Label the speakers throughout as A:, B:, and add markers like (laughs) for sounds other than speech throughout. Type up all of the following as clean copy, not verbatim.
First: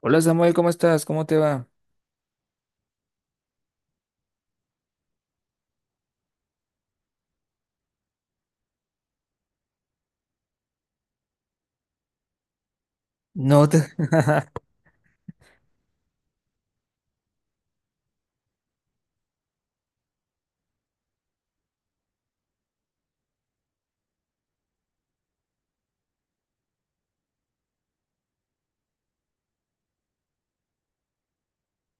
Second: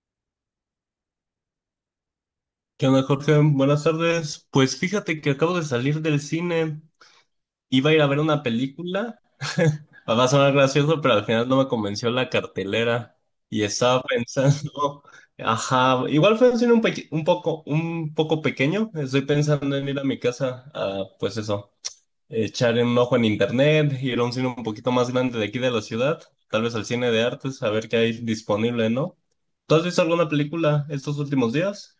A: Hola Samuel, ¿cómo estás? ¿Cómo te va?
B: ¿Qué onda, Jorge? Buenas tardes. Pues fíjate que acabo de salir del cine. Iba a ir a ver una película. (laughs) Va a sonar gracioso, pero al final no me convenció la cartelera. Y
A: No te...
B: estaba
A: (laughs)
B: pensando, (laughs) ajá, igual fue un cine un poco pequeño. Estoy pensando en ir a mi casa a, pues eso, echar un ojo en internet, ir a un cine un poquito más grande de aquí de la ciudad, tal vez al cine de artes, a ver qué hay disponible, ¿no? ¿Tú has visto alguna película estos últimos días?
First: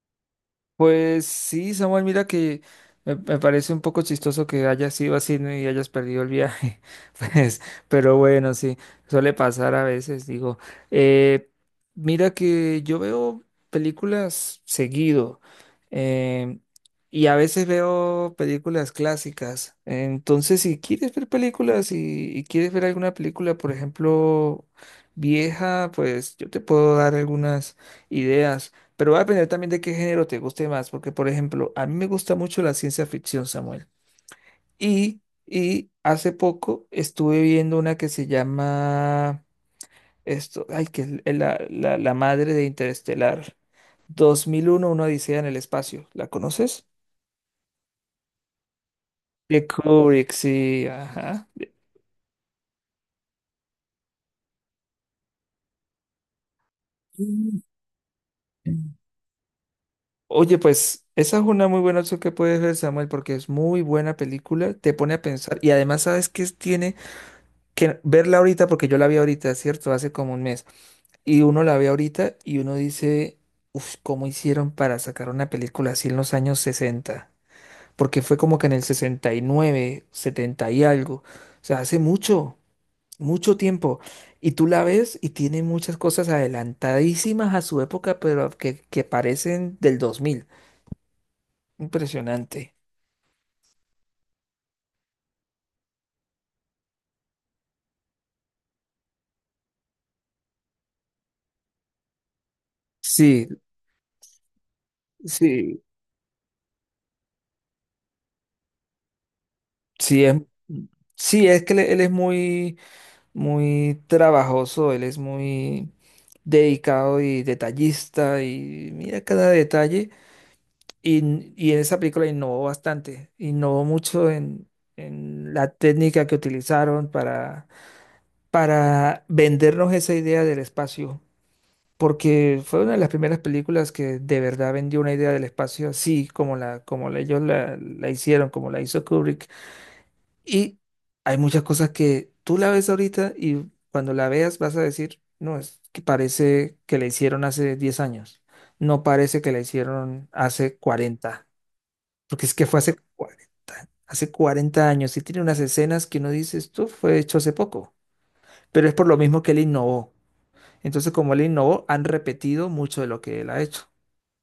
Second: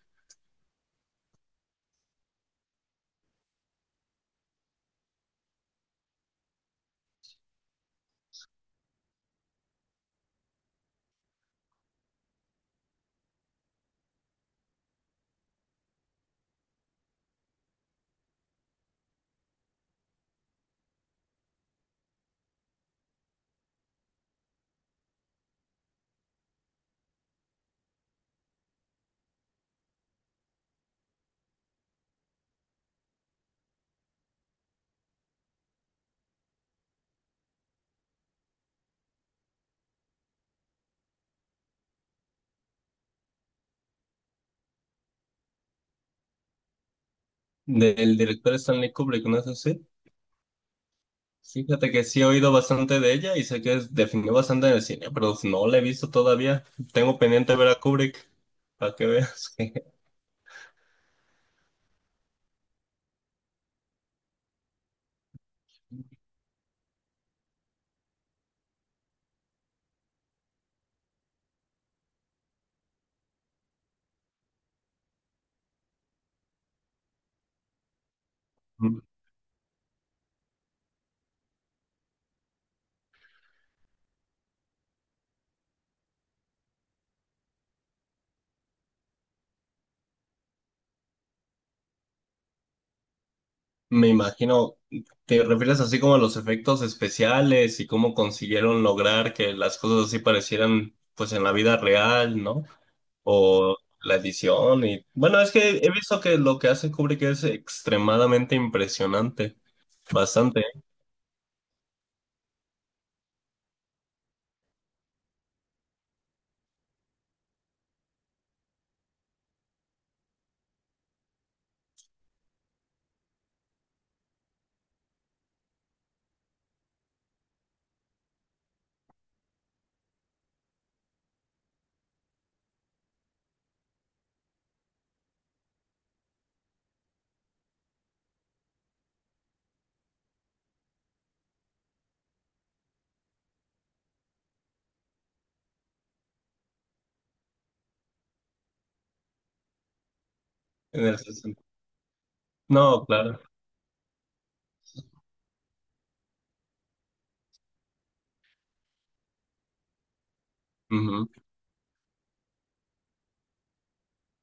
A: Pues sí, Samuel, mira que me parece un poco chistoso que hayas sido así, ¿no?, y hayas perdido el viaje. (laughs) Pues, pero bueno, sí, suele pasar a veces, digo. Eh, mira que yo veo películas seguido em, y a veces veo películas clásicas. Entonces, si quieres ver películas y quieres ver alguna película, por ejemplo, vieja, pues yo te puedo dar algunas ideas. Pero va a depender también de qué género te guste más, porque por ejemplo, a mí me gusta mucho la ciencia ficción, Samuel. Y, y hace poco estuve viendo una que se llama esto, ay, que es la madre de Interestelar, 2001, una odisea en el espacio. ¿La conoces?
B: Del director Stanley Kubrick, ¿no es
A: De
B: así?
A: Kubrick, sí, ajá.
B: Fíjate que sí he oído bastante de ella y sé que definió bastante en el cine, pero no la he visto todavía. Tengo pendiente
A: Mm.
B: ver a Kubrick para que veas.
A: Oye, pues esa es una muy buena opción que puedes ver, Samuel, porque es muy buena película, te pone a pensar y además sabes tiene que verla ahorita, porque yo la vi ahorita, ¿cierto? Hace como un mes. Y uno la ve ahorita y uno dice, uff, ¿cómo hicieron para sacar una película así en los años 60? Porque fue como que en el
B: (laughs)
A: 69, 70 y algo. O sea, hace mucho, mucho tiempo. Y tú la ves y tiene muchas cosas adelantadísimas a su época, pero que parecen del 2000. Impresionante.
B: Me imagino, ¿te refieres así como a los efectos especiales y cómo consiguieron lograr que las cosas así parecieran pues en la vida real, ¿no?
A: Sí,
B: O la edición y bueno, es que
A: sí,
B: he visto que lo que hace Kubrick es extremadamente impresionante,
A: sí,
B: bastante
A: sí, es que él es muy... muy trabajoso, él es muy dedicado y detallista y mira cada detalle. Y en esa película innovó bastante, innovó mucho en la técnica que utilizaron para vendernos esa idea del espacio, porque fue una de las primeras películas que de verdad vendió una idea del espacio así como ellos la hicieron, como la hizo Kubrick. Y hay muchas cosas que tú la ves ahorita y cuando la veas vas a decir, no, es que parece que la hicieron hace 10 años, no parece que la hicieron hace
B: en el
A: 40,
B: sentido.
A: porque es que fue hace
B: No,
A: cuarenta
B: claro.
A: hace cuarenta años y tiene unas escenas que uno dice, esto fue hecho hace poco, pero es por lo mismo que él innovó. Entonces,
B: Ujú.
A: como él innovó, han repetido mucho de lo que él ha hecho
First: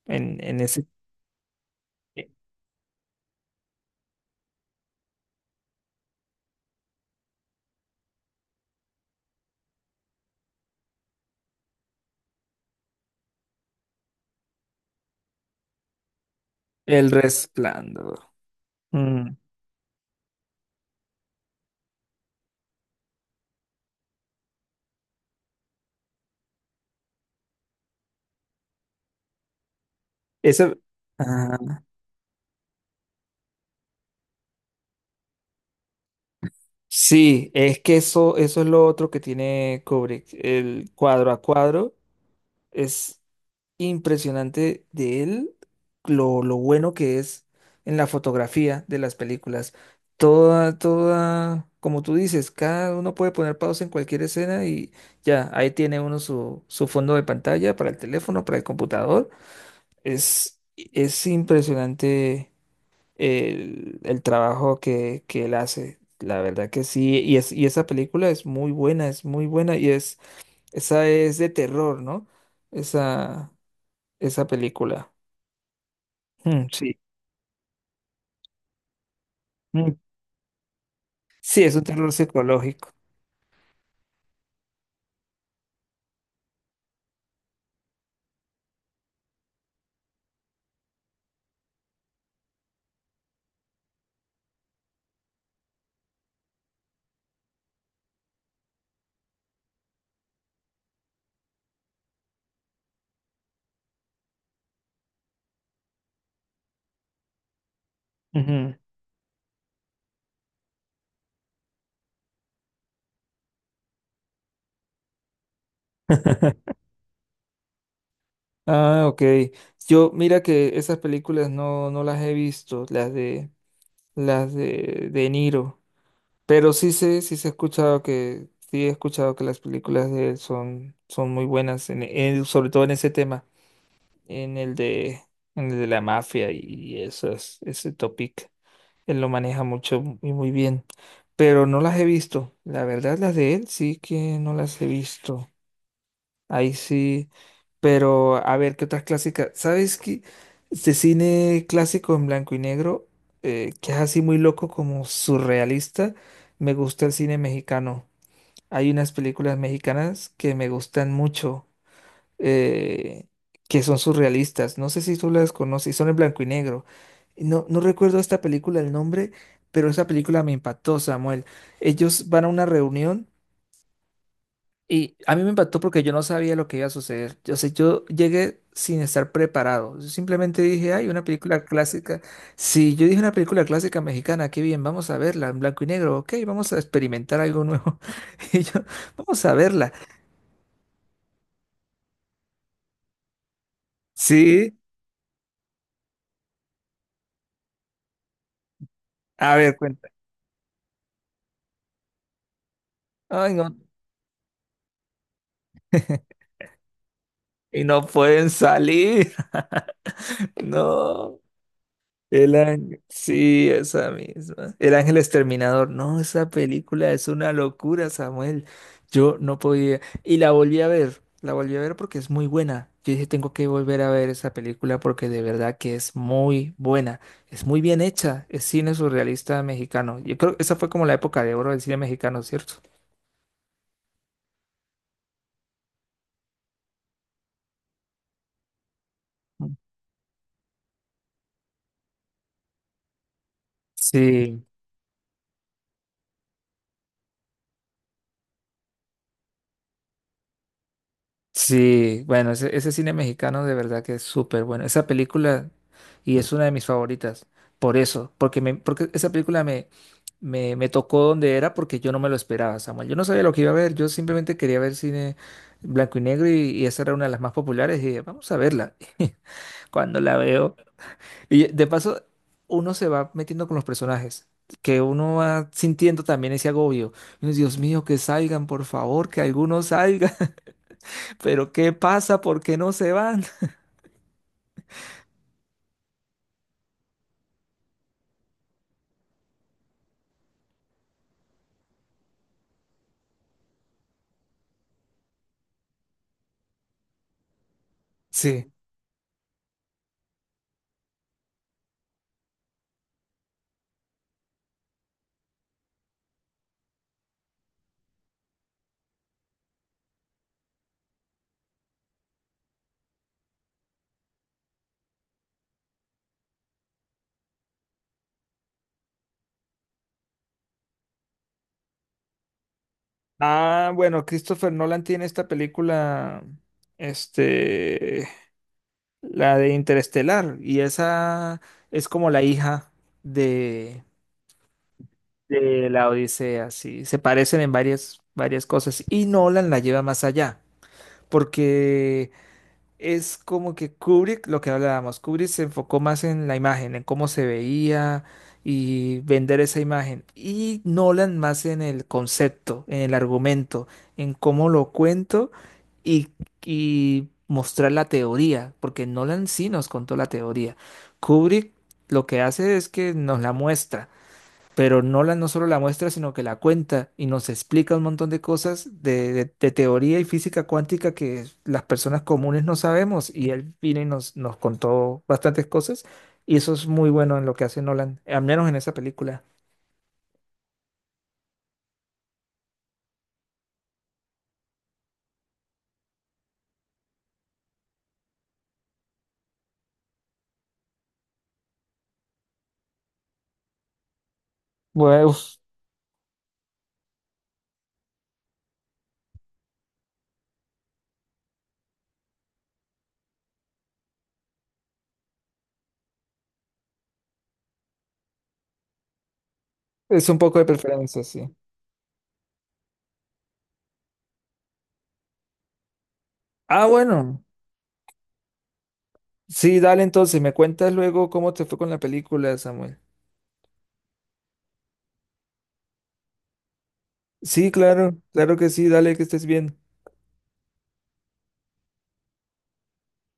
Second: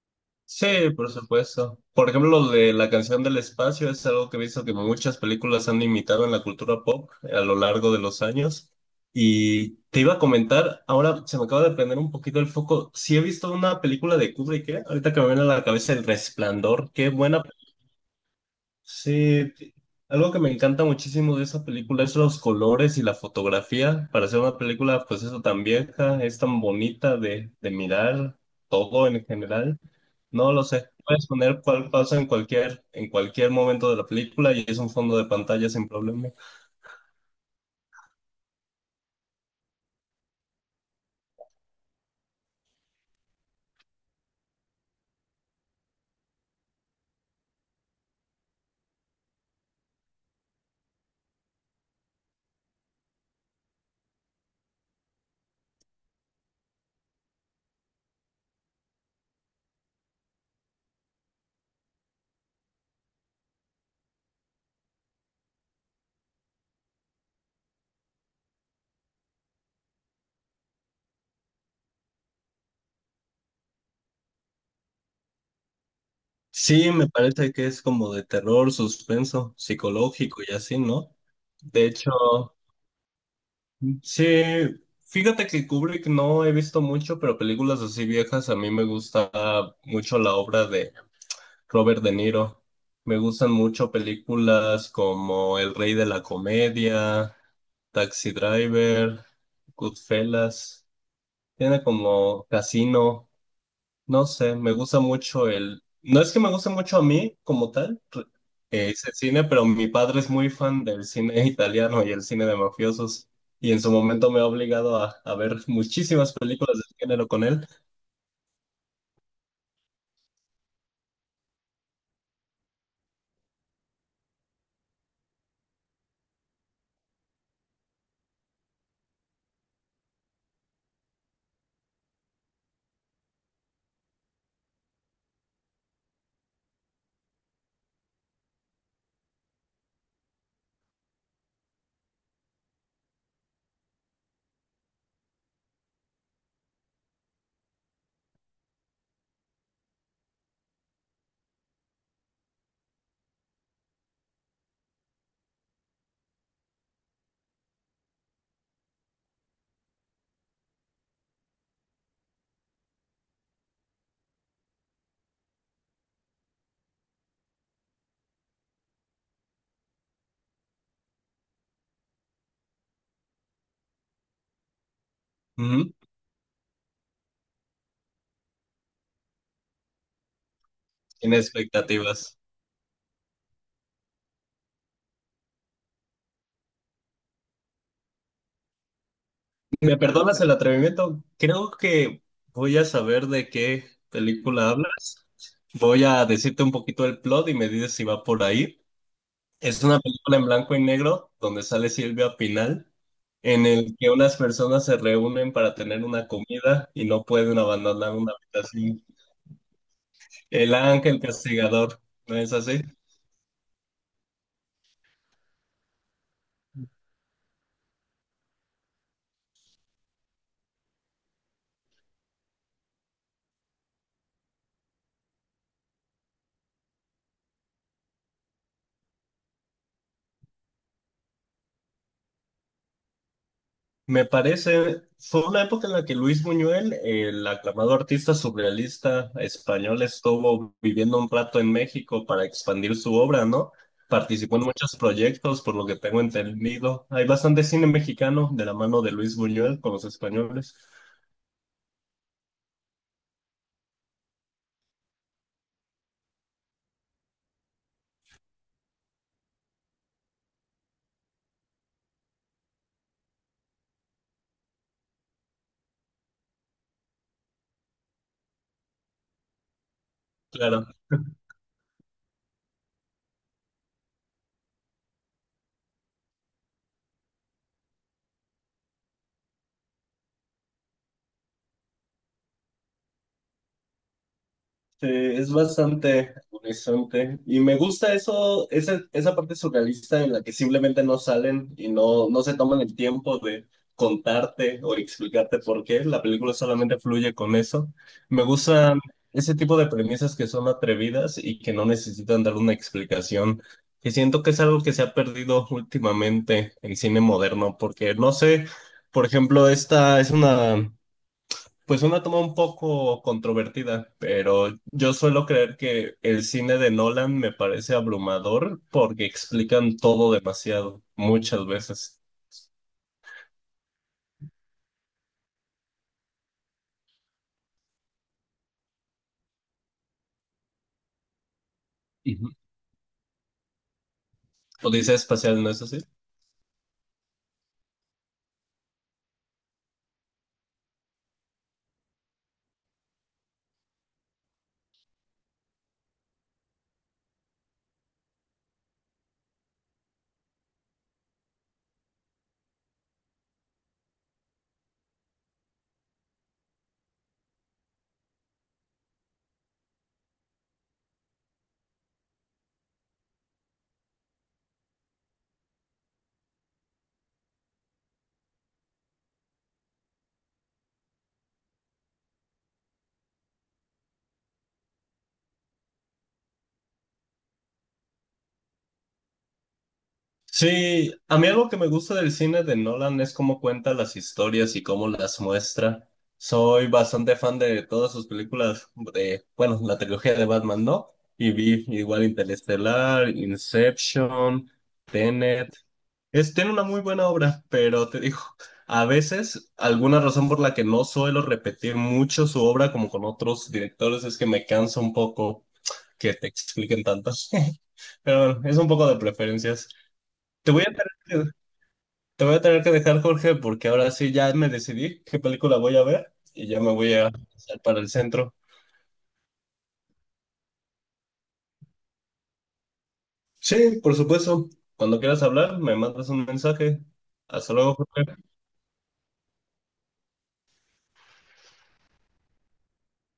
A: en, en ese...
B: Sí, por supuesto. Por ejemplo, lo de la canción del espacio es algo que he visto que muchas películas han imitado en la cultura pop a lo largo de los años. Y te iba a comentar, ahora se me acaba de prender un poquito el foco. Sí he visto una película de Kubrick, ¿eh? Ahorita que me viene a la cabeza El Resplandor. Qué
A: El
B: buena.
A: resplandor. Mm.
B: Sí, ti- Algo que me encanta muchísimo de esa película es los colores y la fotografía. Para ser una película, pues eso tan vieja, es tan bonita de mirar todo en general. No lo
A: Esa...
B: sé. Puedes poner cuál pasa en cualquier momento de la película y es un fondo de pantalla sin problema.
A: Sí, es que eso es lo otro que tiene Kubrick. El cuadro a cuadro es impresionante de él, lo bueno que es en la fotografía de las películas. Toda, toda, como tú dices, cada uno puede poner pausa en cualquier escena y ya, ahí tiene uno su fondo de pantalla para el teléfono, para el computador. Es impresionante el trabajo que él hace. La verdad que sí. Y esa película es muy buena, es muy buena. Esa es de terror, ¿no? Esa, esa película. Mm,
B: Sí,
A: sí.
B: me parece que es como de terror, suspenso,
A: Mm.
B: psicológico y así, ¿no?
A: Sí, es un
B: De hecho.
A: terror psicológico.
B: Sí, fíjate que Kubrick no he visto mucho, pero películas así viejas, a mí me gusta mucho la obra de Robert De Niro. Me gustan mucho películas como El Rey de la Comedia, Taxi Driver, Goodfellas. Tiene como Casino. No sé, me gusta mucho el... No es que me guste mucho a mí como tal,
A: Ujú.
B: ese cine, pero mi padre es muy fan del cine (laughs) italiano y el cine de mafiosos. Y en su momento me ha obligado a ver muchísimas películas
A: (laughs)
B: del género con él.
A: Ah, OK. Yo, mira que esas películas no, no las he visto, las de De Niro. Pero sí sé, sí se ha escuchado que, sí he escuchado que las películas de él son muy buenas, sobre todo en ese tema, en el de, en el de la mafia y ese topic. Él lo maneja mucho y muy bien. Pero no las he visto. La verdad, las de él sí que no las he visto. Ahí sí, pero a ver, ¿qué otras clásicas? ¿Sabes qué? Este cine clásico en blanco y negro, que es así muy loco, como surrealista. Me gusta el cine mexicano. Hay unas películas mexicanas que me gustan mucho, eh, que son surrealistas. No sé si tú las conoces, son en blanco y negro. No, no recuerdo esta película el nombre, pero esa película me impactó, Samuel. Ellos van a una reunión. Y a mí me impactó
B: Ujú,
A: porque yo no sabía lo que iba a suceder. Yo sé, yo llegué sin estar preparado. Yo simplemente dije, ay, una
B: sin
A: película clásica.
B: expectativas.
A: Si yo dije una película clásica mexicana, qué bien, vamos a verla en blanco y negro. OK, vamos a experimentar algo nuevo. (laughs) Y yo, vamos a verla.
B: ¿Me perdonas el atrevimiento? Creo que voy a saber de qué película
A: Sí,
B: hablas. Voy a decirte un poquito el plot y me dices si va por ahí.
A: a ver,
B: Es una
A: cuenta.
B: película en blanco y negro donde sale Silvia Pinal,
A: Ay,
B: en
A: no.
B: el que unas personas se reúnen para tener una
A: (laughs)
B: comida y no pueden
A: Y no
B: abandonar una
A: pueden
B: habitación.
A: salir. (laughs)
B: El ángel
A: No.
B: castigador, ¿no es
A: El
B: así?
A: ángel, sí, esa misma. El ángel exterminador. No, esa película es una locura, Samuel. Yo no podía. Y la volví a ver. La volví a ver porque es muy buena. Yo dije, tengo que volver a ver esa película porque de verdad que es muy buena. Es muy bien hecha. Es cine surrealista mexicano. Yo creo que esa fue como la época de oro del cine mexicano, ¿cierto?
B: Me parece, fue una época en la que Luis Buñuel, el aclamado artista surrealista
A: Mm.
B: español, estuvo viviendo un rato en México para expandir su obra, ¿no? Participó en
A: Sí.
B: muchos proyectos, por lo que tengo entendido. Hay bastante cine mexicano de la mano de Luis Buñuel con los españoles.
A: Sí, bueno, ese cine mexicano de verdad que es súper bueno. Esa película, y es una de mis favoritas, por eso, porque esa película me tocó donde era, porque yo no me lo esperaba, Samuel. Yo no sabía lo que iba a ver, yo simplemente quería ver cine blanco y negro y esa era una de las más populares y dije, vamos a verla (laughs) cuando la veo.
B: Claro.
A: Y de paso, uno se va metiendo con los personajes. Que uno va sintiendo también ese agobio. Y uno dice, Dios mío, que salgan, por favor, que algunos salgan. ¿Pero qué pasa? ¿Por qué no se van? (laughs)
B: Sí, es bastante agonizante y me gusta eso, esa parte surrealista en la que simplemente no salen y no se toman el tiempo de contarte o explicarte por qué, la película solamente fluye con eso. Me
A: Sí.
B: gustan ese tipo de premisas que son atrevidas y que no necesitan dar una explicación, que siento que es algo que se ha perdido últimamente en cine moderno, porque no sé, por ejemplo, esta es una... Pues una toma un poco controvertida, pero yo suelo creer que el cine de Nolan me parece abrumador porque explican todo demasiado, muchas veces.
A: Ah, bueno, Christopher Nolan tiene esta película, este, la de Interestelar, y esa es como la
B: Ujú.
A: hija de,
B: Odisea espacial, ¿no es
A: de
B: así?
A: la Odisea, sí, se parecen en varias cosas, y Nolan la lleva más allá, porque es como que Kubrick, lo que hablábamos, Kubrick se enfocó más en la imagen, en cómo se veía y vender esa imagen. Y Nolan más en el concepto, en el argumento, en cómo lo cuento y, y mostrar la teoría, porque Nolan sí nos contó la teoría. Kubrick lo que hace es que nos la muestra. Pero Nolan no solo la muestra, sino que la cuenta y nos explica un montón de cosas de teoría y física cuántica que las personas comunes no sabemos. Y él vino y nos contó bastantes cosas. Y eso es muy bueno en lo que hace Nolan, al menos en esa película.
B: Sí, a mí algo que me gusta del cine de Nolan es cómo cuenta las historias y cómo las muestra. Soy bastante fan de todas sus películas, de, bueno, la trilogía de Batman, ¿no? Y vi igual Interestelar, Inception,
A: Bueno, uf,
B: Tenet. Es, tiene una muy buena obra, pero te digo, a veces alguna razón por la que no suelo repetir mucho su obra como con otros directores es que me cansa un poco que te expliquen tantas. (laughs) Pero bueno, es un poco de preferencias.
A: es un poco de
B: Te voy a
A: preferencia, sí.
B: tener que, te voy a tener que dejar, Jorge, porque ahora sí ya me decidí qué película voy a ver y ya
A: Ah,
B: me voy a
A: bueno.
B: pasar para el centro.
A: Sí, dale entonces. Me cuentas luego cómo te fue con la película, Samuel.
B: Sí, por supuesto. Cuando quieras hablar, me mandas un mensaje.
A: Sí,
B: Hasta luego,
A: claro,
B: Jorge.
A: claro que sí. Dale, que estés bien.